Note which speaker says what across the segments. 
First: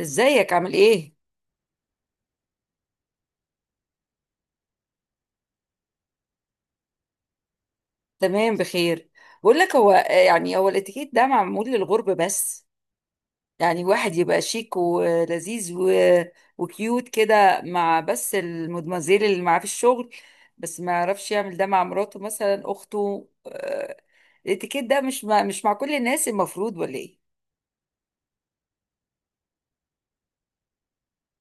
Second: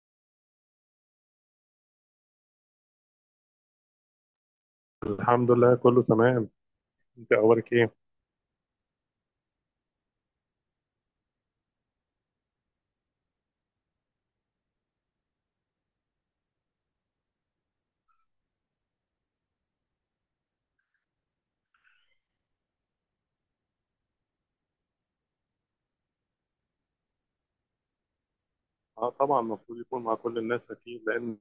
Speaker 1: ازيك؟ عامل ايه؟
Speaker 2: الحمد لله كله تمام. انت اخبارك ايه؟
Speaker 1: تمام، بخير. بقول لك، هو يعني الاتيكيت ده معمول للغرب بس. يعني واحد يبقى شيك ولذيذ وكيوت كده مع بس المدمزيل اللي معاه في الشغل، بس ما يعرفش يعمل ده مع مراته، مثلا اخته. الاتيكيت ده مش مش مع كل الناس المفروض، ولا ايه؟
Speaker 2: اه طبعا المفروض يكون مع كل الناس اكيد، لان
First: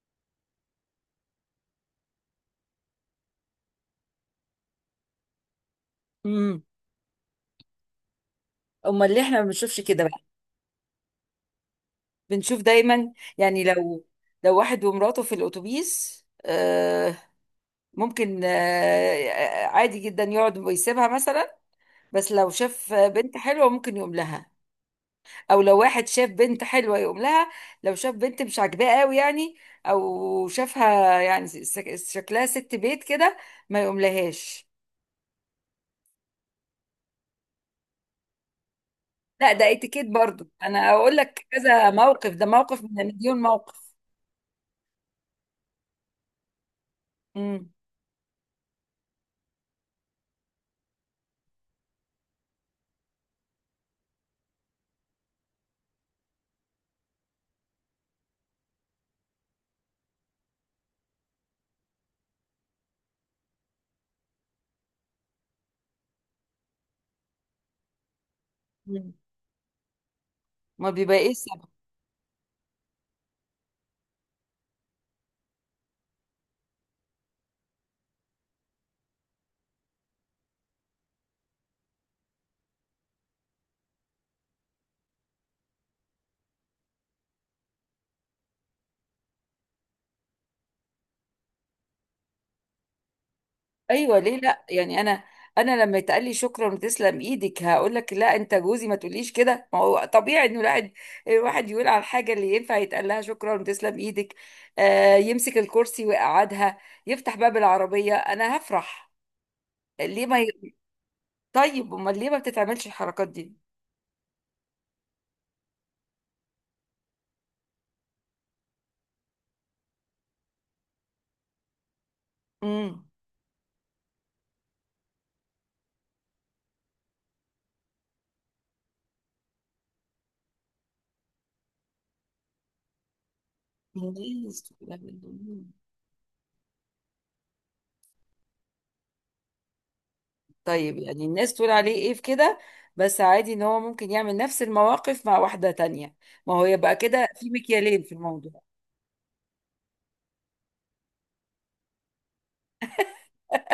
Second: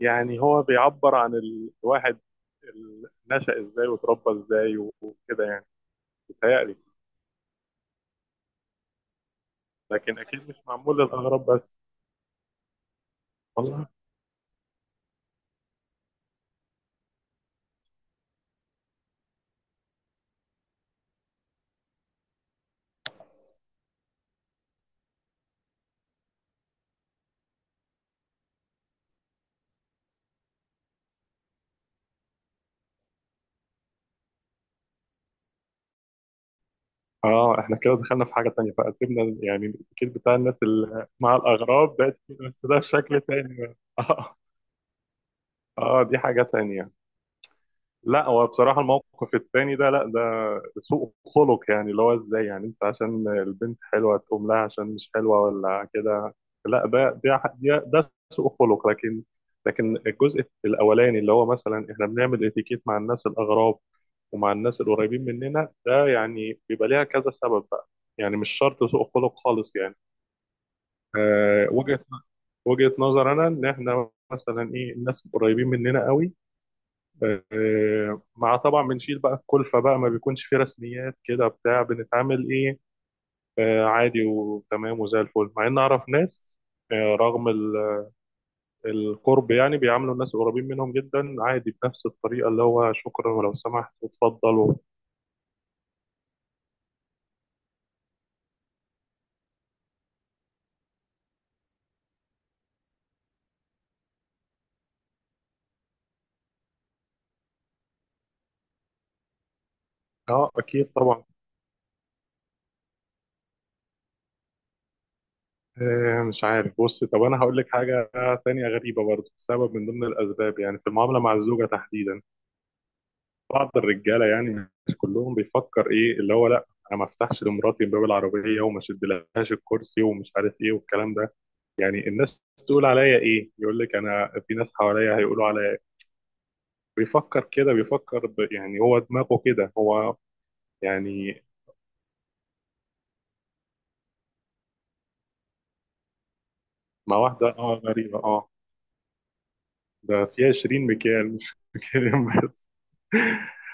Speaker 2: يعني هو بيعبر عن الواحد نشأ ازاي وتربى ازاي وكده، يعني
Speaker 1: امم.
Speaker 2: بيتهيألي.
Speaker 1: امال ليه احنا ما بنشوفش كده بقى؟
Speaker 2: لكن اكيد مش معمول للاغراب بس،
Speaker 1: بنشوف دايما. يعني
Speaker 2: والله.
Speaker 1: لو واحد ومراته في الاتوبيس، ممكن، عادي جدا يقعد ويسيبها مثلا، بس لو شاف بنت حلوة ممكن يقوم لها، او لو واحد شاف بنت حلوة يقوم لها، لو شاف بنت مش عاجباه قوي، يعني او شافها يعني شكلها ست بيت كده، ما يقوم لهاش.
Speaker 2: اه احنا كده دخلنا في حاجه تانية بقى، سيبنا
Speaker 1: لا،
Speaker 2: يعني
Speaker 1: ده اتيكيت
Speaker 2: التفكير بتاع
Speaker 1: برضو.
Speaker 2: الناس
Speaker 1: انا
Speaker 2: اللي
Speaker 1: اقول
Speaker 2: مع
Speaker 1: لك كذا
Speaker 2: الاغراب ده،
Speaker 1: موقف، ده
Speaker 2: بس ده
Speaker 1: موقف من
Speaker 2: بشكل
Speaker 1: مليون
Speaker 2: تاني
Speaker 1: موقف.
Speaker 2: بقى. اه اه دي حاجه تانية.
Speaker 1: امم.
Speaker 2: لا هو بصراحة الموقف التاني ده، لا ده سوء خلق يعني، اللي هو ازاي يعني انت عشان البنت حلوة تقوم لها، عشان مش حلوة ولا كده. لا ده ده سوء خلق. لكن لكن الجزء الأولاني اللي هو مثلا احنا بنعمل اتيكيت مع الناس الأغراب ومع الناس القريبين مننا، ده يعني بيبقى ليها كذا سبب بقى. يعني مش شرط سوء خلق خالص يعني.
Speaker 1: ما بيبقى.
Speaker 2: أه وجهة نظر أنا، إن إحنا مثلا إيه، الناس القريبين مننا قوي مع طبعا بنشيل بقى الكلفة بقى، ما بيكونش في رسميات كده، بتاع بنتعامل ايه، عادي وتمام وزي الفل. مع ان اعرف ناس، رغم القرب يعني، بيعاملوا الناس القريبين منهم جدا عادي بنفس الطريقة، اللي هو شكرا ولو سمحت
Speaker 1: ايوه، ليه لا؟
Speaker 2: وتفضل.
Speaker 1: يعني انا لما يتقال لي شكرا وتسلم ايدك، هقول لك لا، انت جوزي، ما تقوليش كده. ما هو طبيعي انه الواحد يقول على الحاجه اللي ينفع يتقال لها شكرا وتسلم ايدك. آه، يمسك الكرسي ويقعدها، يفتح باب العربيه، انا هفرح. ليه ما
Speaker 2: اه
Speaker 1: ي...
Speaker 2: اكيد طبعا.
Speaker 1: طيب امال ليه ما بتتعملش الحركات دي؟
Speaker 2: مش عارف، بص، طب انا هقول لك حاجة تانية غريبة برضه. سبب من ضمن الاسباب يعني في المعاملة مع الزوجة تحديدا.
Speaker 1: امم.
Speaker 2: بعض الرجاله يعني، مش كلهم، بيفكر ايه، اللي هو لا، انا ما افتحش لمراتي باب العربيه، وما اشدلهاش الكرسي، ومش عارف ايه والكلام ده. يعني الناس تقول عليا ايه، يقول لك انا في
Speaker 1: الناس
Speaker 2: ناس
Speaker 1: تقول
Speaker 2: حواليا هيقولوا
Speaker 1: عليه-
Speaker 2: عليا إيه؟ بيفكر كده، يعني هو دماغه كده هو.
Speaker 1: طيب، يعني
Speaker 2: يعني
Speaker 1: الناس تقول عليه ايه في كده؟ بس عادي ان هو ممكن يعمل نفس المواقف مع واحده تانية. ما هو يبقى
Speaker 2: مع
Speaker 1: كده
Speaker 2: واحده
Speaker 1: في
Speaker 2: اه
Speaker 1: مكيالين في
Speaker 2: غريبه اه.
Speaker 1: الموضوع.
Speaker 2: ده فيها 20 مكيال مش مكيالين بس.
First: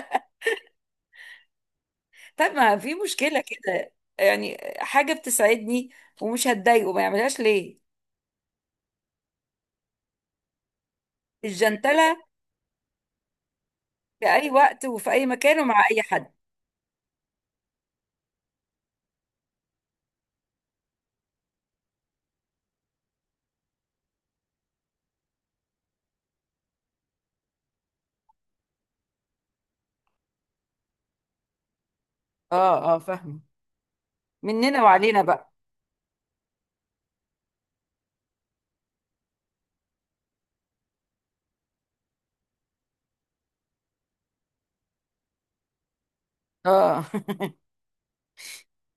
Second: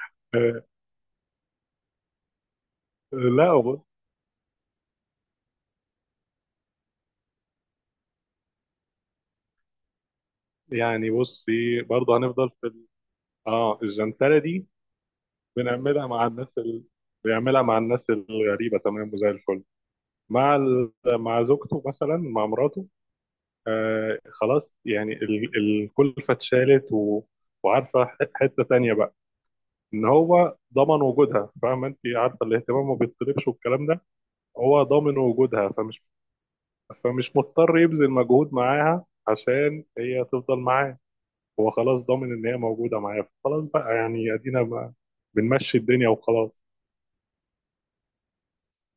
Speaker 1: طب ما في مشكلة
Speaker 2: لا بص
Speaker 1: كده، يعني حاجة بتسعدني ومش هتضايقه، ما يعملهاش ليه؟
Speaker 2: يعني، بصي برضه
Speaker 1: الجنتلة
Speaker 2: هنفضل في اه
Speaker 1: في
Speaker 2: الجنتلة
Speaker 1: أي
Speaker 2: دي.
Speaker 1: وقت وفي أي مكان ومع أي
Speaker 2: بنعملها مع
Speaker 1: حد.
Speaker 2: الناس ال... بيعملها مع الناس الغريبة تمام وزي الفل. مع مع زوجته مثلا، مع مراته، آه خلاص يعني الكلفة اتشالت وعارفة، حتة تانية بقى، إن هو ضمن وجودها، فاهمة أنت، عارفة الاهتمام
Speaker 1: اه
Speaker 2: ما
Speaker 1: اه، فاهمه.
Speaker 2: بيطلبش والكلام ده.
Speaker 1: مننا
Speaker 2: هو ضامن
Speaker 1: وعلينا بقى.
Speaker 2: وجودها، فمش فمش مضطر يبذل مجهود معاها عشان هي تفضل معاه. هو خلاص ضامن إن هي موجودة معاه، خلاص بقى يعني، أدينا بقى بنمشي الدنيا وخلاص.
Speaker 1: اه.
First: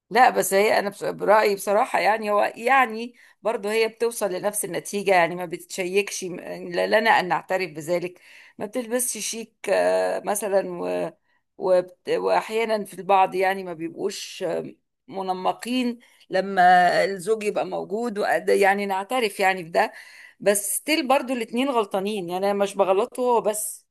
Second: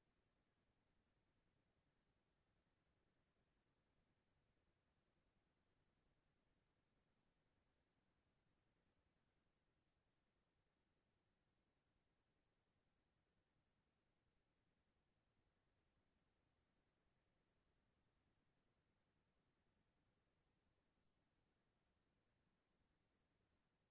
Speaker 1: لا، بس هي، انا برأيي بصراحة، يعني هو يعني برضه هي بتوصل لنفس النتيجة. يعني ما بتشيكش لنا ان نعترف بذلك. ما بتلبسش شيك مثلا، واحيانا في البعض، يعني ما بيبقوش منمقين لما الزوج يبقى موجود يعني نعترف يعني بده. بس ستيل برضه الاتنين غلطانين. يعني انا مش بغلطه هو بس،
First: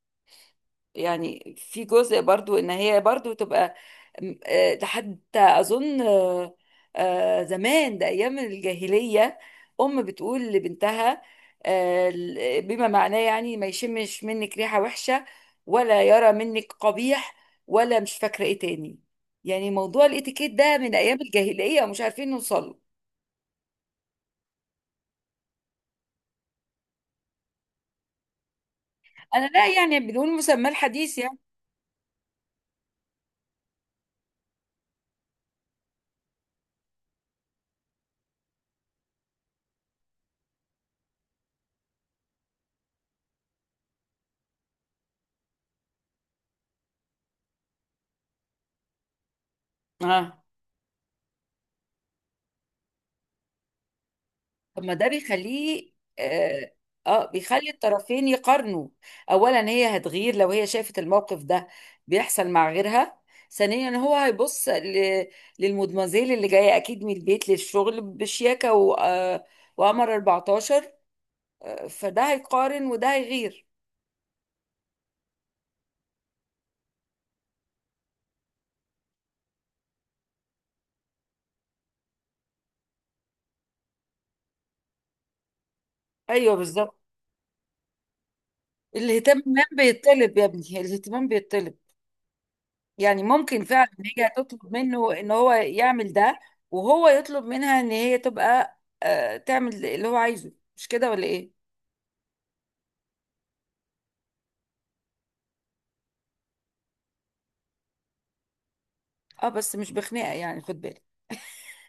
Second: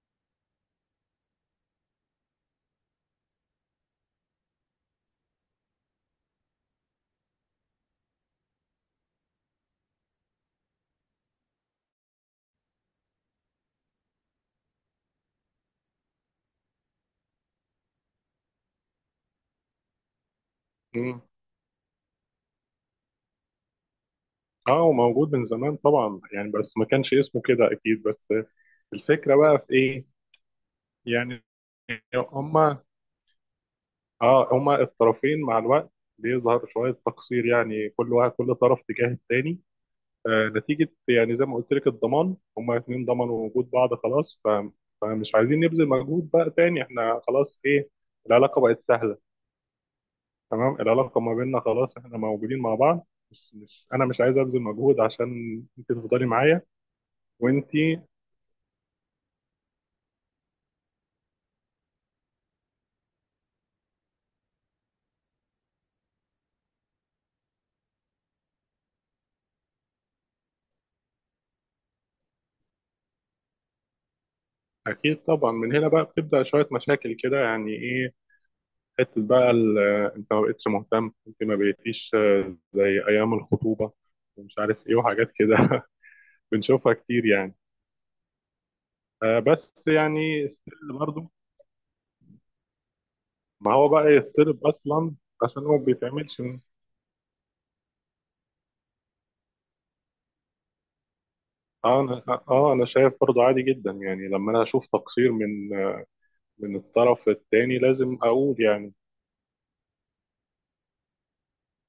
Speaker 1: يعني في جزء برضو ان هي برضو تبقى ده حتى اظن زمان ده ايام الجاهلية، ام بتقول لبنتها بما معناه يعني ما يشمش منك ريحة وحشة، ولا يرى منك قبيح، ولا مش فاكرة ايه تاني. يعني موضوع الاتيكيت ده من ايام
Speaker 2: مم.
Speaker 1: الجاهلية ومش عارفين نوصله.
Speaker 2: اه هو موجود من زمان طبعا يعني، بس ما كانش اسمه كده اكيد. بس الفكره
Speaker 1: انا
Speaker 2: بقى في
Speaker 1: لا، يعني
Speaker 2: ايه،
Speaker 1: بدون مسمى الحديث يعني.
Speaker 2: يعني هما، اه هما الطرفين مع الوقت بيظهر شويه تقصير يعني، كل واحد، كل طرف تجاه التاني. آه نتيجه يعني زي ما قلت لك، الضمان، هما اتنين ضمنوا وجود بعض خلاص، فمش عايزين نبذل مجهود بقى تاني. احنا خلاص ايه، العلاقه بقت سهله.
Speaker 1: اه.
Speaker 2: تمام العلاقه ما بيننا خلاص، احنا موجودين مع بعض، مش انا مش عايز ابذل
Speaker 1: طب ما
Speaker 2: مجهود
Speaker 1: ده
Speaker 2: عشان انت
Speaker 1: بيخليه.
Speaker 2: تفضلي معايا.
Speaker 1: اه،
Speaker 2: وانت
Speaker 1: بيخلي الطرفين يقارنوا. اولا هي هتغير لو هي شافت الموقف ده بيحصل مع غيرها. ثانيا هو هيبص للمدمزيل اللي جايه اكيد من البيت للشغل بشياكه و... آه، وقمر 14. فده هيقارن وده هيغير.
Speaker 2: اكيد طبعا. من هنا بقى بتبدا شويه مشاكل كده، يعني ايه، حته بقى آه، انت ما بقتش مهتم، انت ما بقيتيش آه، زي ايام الخطوبه ومش عارف ايه وحاجات كده.
Speaker 1: ايوه
Speaker 2: بنشوفها
Speaker 1: بالظبط.
Speaker 2: كتير يعني. آه،
Speaker 1: الاهتمام
Speaker 2: بس
Speaker 1: بيطلب، يا
Speaker 2: يعني ستيل
Speaker 1: ابني الاهتمام
Speaker 2: برضه.
Speaker 1: بيطلب. يعني ممكن
Speaker 2: ما هو
Speaker 1: فعلا ان
Speaker 2: بقى
Speaker 1: هي تطلب
Speaker 2: يضطرب
Speaker 1: منه
Speaker 2: اصلا
Speaker 1: ان هو
Speaker 2: عشان هو ما
Speaker 1: يعمل ده،
Speaker 2: بيتعملش
Speaker 1: وهو يطلب منها ان هي تبقى تعمل اللي هو عايزه، مش كده ولا ايه؟
Speaker 2: اه انا اه آه، انا شايف برضه عادي جدا يعني، لما انا اشوف تقصير من آه، من الطرف التاني، لازم اقول يعني.
Speaker 1: اه، بس مش بخناقه يعني، خد بالك.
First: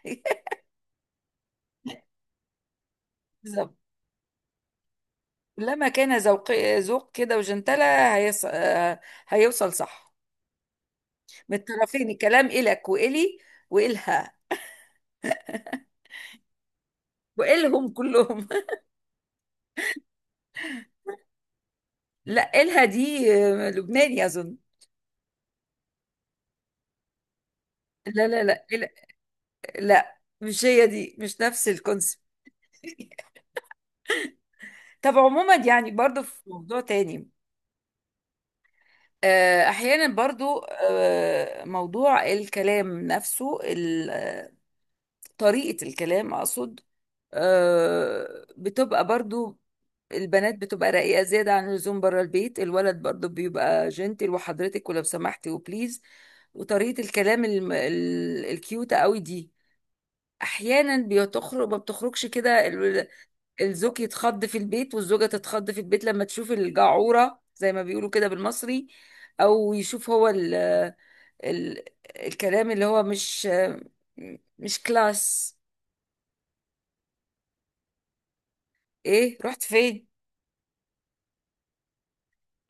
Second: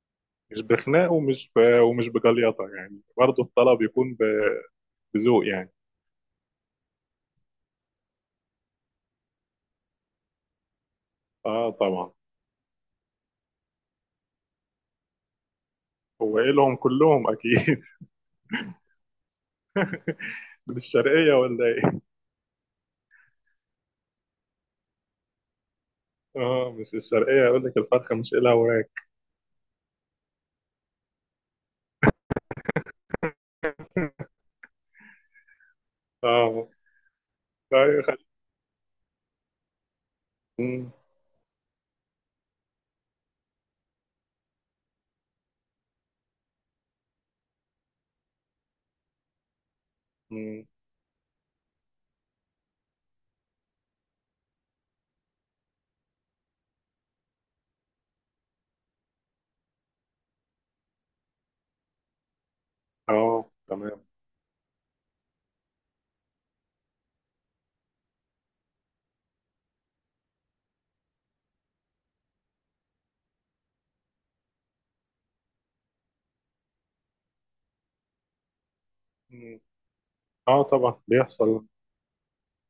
Speaker 2: مش بخناق ومش بجليطه يعني، برضه
Speaker 1: بالظبط.
Speaker 2: الطلب يكون بذوق يعني.
Speaker 1: لما كان ذوق، ذوق كده وجنتلة هيص... آه، هيوصل صح من
Speaker 2: اه
Speaker 1: الطرفين.
Speaker 2: طبعا.
Speaker 1: الكلام إلك وإلي وإلها
Speaker 2: هو ايه لهم كلهم اكيد.
Speaker 1: وإلهم كلهم.
Speaker 2: من الشرقيه ولا ايه؟
Speaker 1: لا، إلها دي لبناني أظن.
Speaker 2: اه مش الشرقيه، يقول لك الفرخه
Speaker 1: لا
Speaker 2: مش
Speaker 1: لا
Speaker 2: إلها
Speaker 1: لا،
Speaker 2: وراك.
Speaker 1: لا مش هي دي، مش نفس الكونسيبت. طب عموما يعني برضو في
Speaker 2: اه
Speaker 1: موضوع تاني.
Speaker 2: لا يخل...
Speaker 1: احيانا برضو
Speaker 2: مم،
Speaker 1: موضوع الكلام نفسه، طريقة الكلام اقصد. بتبقى برضو البنات
Speaker 2: مم،
Speaker 1: بتبقى رقيقة زيادة عن اللزوم بره البيت. الولد برضو بيبقى جنتل وحضرتك ولو سمحتي وبليز. وطريقة الكلام الكيوتة قوي دي احيانا ما بتخرجش كده.
Speaker 2: اه
Speaker 1: الزوج
Speaker 2: تمام.
Speaker 1: يتخض في البيت والزوجة تتخض في البيت لما تشوف الجعورة زي ما بيقولوا كده بالمصري، أو يشوف هو ال ال الكلام اللي هو مش كلاس. إيه،
Speaker 2: مم.
Speaker 1: رحت فين؟
Speaker 2: اه طبعا بيحصل.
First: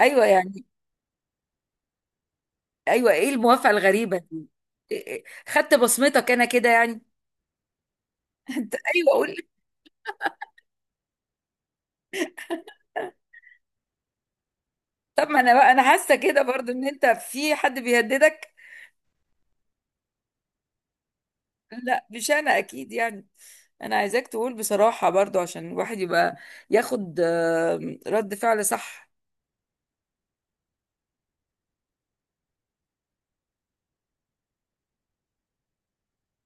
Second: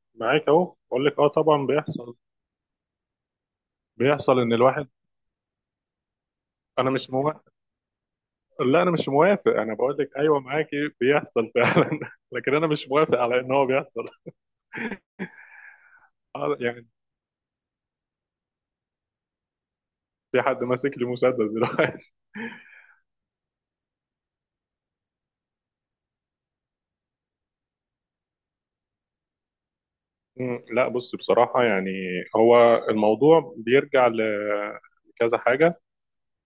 Speaker 1: أيوة
Speaker 2: معاك
Speaker 1: يعني.
Speaker 2: اهو، بقول لك اه طبعا بيحصل.
Speaker 1: أيوة، إيه الموافقة الغريبة
Speaker 2: بيحصل
Speaker 1: دي؟
Speaker 2: ان الواحد،
Speaker 1: إيه، خدت بصمتك أنا كده
Speaker 2: انا
Speaker 1: يعني.
Speaker 2: مش موافق.
Speaker 1: أنت،
Speaker 2: لا انا مش
Speaker 1: أيوة قول لي.
Speaker 2: موافق، انا بقول لك ايوه معاكي بيحصل فعلا، لكن انا مش موافق على ان هو بيحصل.
Speaker 1: طب ما أنا بقى، أنا حاسة كده
Speaker 2: آه،
Speaker 1: برضو إن
Speaker 2: يعني
Speaker 1: أنت في حد بيهددك.
Speaker 2: في حد ماسك لي مسدس دلوقتي؟
Speaker 1: لا مش انا اكيد يعني. انا عايزاك تقول بصراحة برضو عشان الواحد يبقى ياخد رد فعل صح.
Speaker 2: مم، لا بص بصراحة يعني، هو الموضوع بيرجع لكذا حاجة.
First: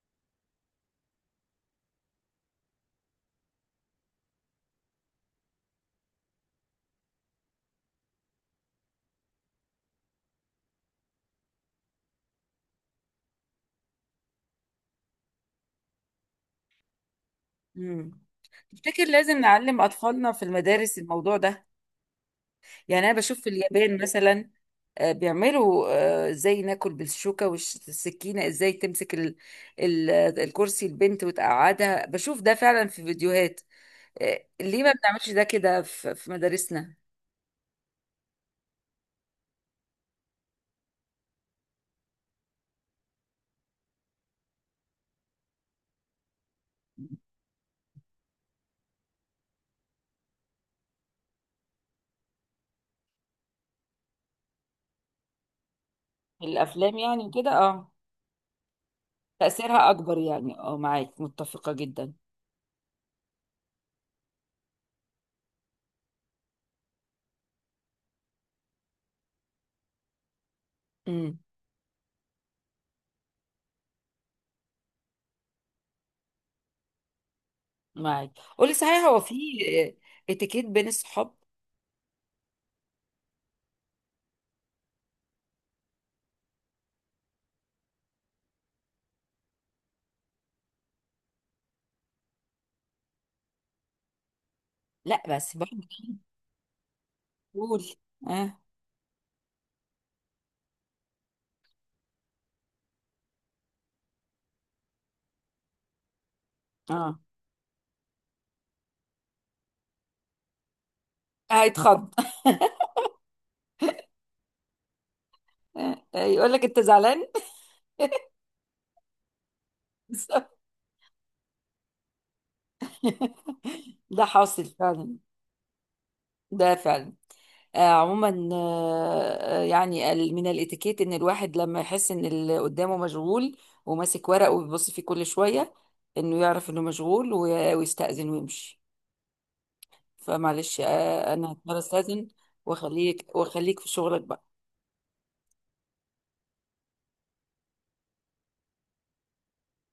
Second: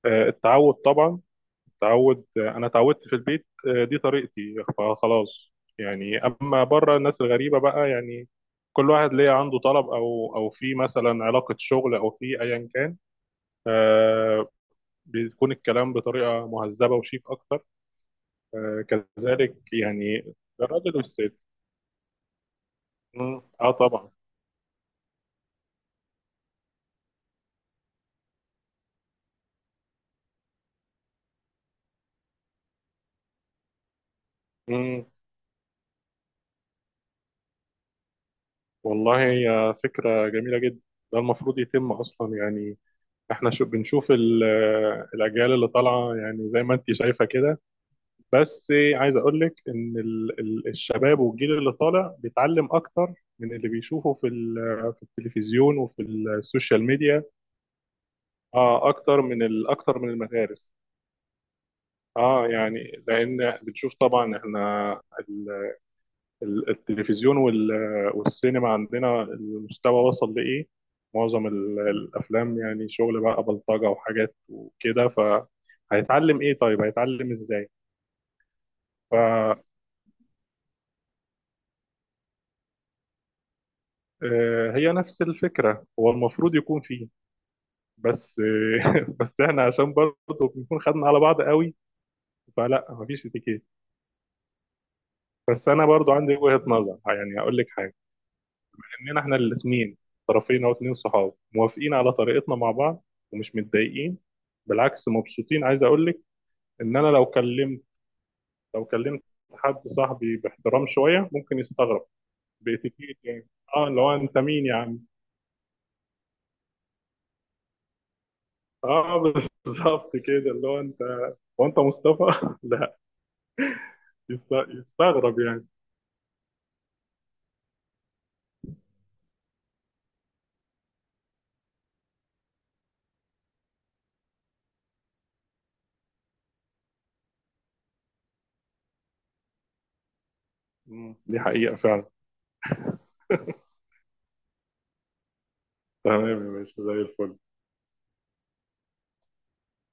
Speaker 2: آه، التعود طبعا، التعود. آه، أنا اتعودت في البيت، آه، دي طريقتي فخلاص يعني. أما بره، الناس الغريبة بقى يعني، كل واحد ليه عنده طلب، أو في مثلا علاقة شغل، أو في أيا كان، آه، بيكون الكلام بطريقة مهذبة وشيك أكتر.
Speaker 1: امم.
Speaker 2: آه،
Speaker 1: تفتكر لازم
Speaker 2: كذلك
Speaker 1: نعلم اطفالنا
Speaker 2: يعني،
Speaker 1: في
Speaker 2: الراجل
Speaker 1: المدارس الموضوع
Speaker 2: والست.
Speaker 1: ده؟ يعني انا بشوف
Speaker 2: مم،
Speaker 1: في
Speaker 2: اه
Speaker 1: اليابان
Speaker 2: طبعا.
Speaker 1: مثلا بيعملوا ازاي ناكل بالشوكة والسكينة، ازاي تمسك ال- الكرسي البنت وتقعدها. بشوف ده فعلا في فيديوهات. ليه ما بنعملش ده كده في مدارسنا؟
Speaker 2: والله هي فكرة جميلة جدا، ده المفروض يتم أصلا يعني. احنا شو بنشوف الأجيال اللي طالعة، يعني زي ما انت شايفة كده. بس عايز أقول لك إن الشباب والجيل اللي طالع بيتعلم أكتر من اللي بيشوفه في في التلفزيون وفي السوشيال
Speaker 1: الافلام
Speaker 2: ميديا.
Speaker 1: يعني كده، اه.
Speaker 2: اه أكتر من
Speaker 1: تأثيرها
Speaker 2: أكتر من
Speaker 1: أكبر يعني،
Speaker 2: المدارس.
Speaker 1: اه معاك متفقة جدا.
Speaker 2: اه يعني لأن بنشوف طبعا احنا التلفزيون والسينما عندنا، المستوى وصل لإيه.
Speaker 1: امم.
Speaker 2: معظم الأفلام يعني شغل بقى بلطجة وحاجات وكده، فهيتعلم إيه، طيب هيتعلم إزاي؟
Speaker 1: معاك. قولي صحيح، هو في اتيكيت بين الصحاب؟
Speaker 2: فهي نفس الفكرة، هو المفروض يكون فيه، بس. بس احنا عشان برضه بنكون خدنا على بعض قوي، فلا مفيش اتيكيت.
Speaker 1: لا بس
Speaker 2: بس
Speaker 1: برضه.
Speaker 2: انا برضه عندي وجهة نظر، يعني هقول لك
Speaker 1: قولي.
Speaker 2: حاجة.
Speaker 1: اه
Speaker 2: اننا احنا الاثنين، طرفين او اتنين صحاب، موافقين على طريقتنا مع بعض ومش متضايقين، بالعكس مبسوطين. عايز اقول لك ان انا
Speaker 1: اه.
Speaker 2: لو كلمت حد صاحبي باحترام شويه ممكن يستغرب،
Speaker 1: هيتخض.
Speaker 2: باتيكيت يعني. اه اللي هو انت مين يا عم.
Speaker 1: يقول لك انت زعلان.
Speaker 2: اه بالظبط كده، اللي هو انت، وانت مصطفى. لا
Speaker 1: ده حاصل فعلا.
Speaker 2: يستغرب يعني.
Speaker 1: ده فعلا. عموما، يعني من الاتيكيت ان الواحد لما يحس ان اللي قدامه مشغول وماسك ورقه وبيبص فيه كل شوية، انه يعرف انه مشغول ويستأذن ويمشي. فمعلش
Speaker 2: مم. دي
Speaker 1: انا
Speaker 2: حقيقه
Speaker 1: هضطر
Speaker 2: فعلا.
Speaker 1: استاذن واخليك واخليك في شغلك بقى.
Speaker 2: تمام يا باشا زي الفل.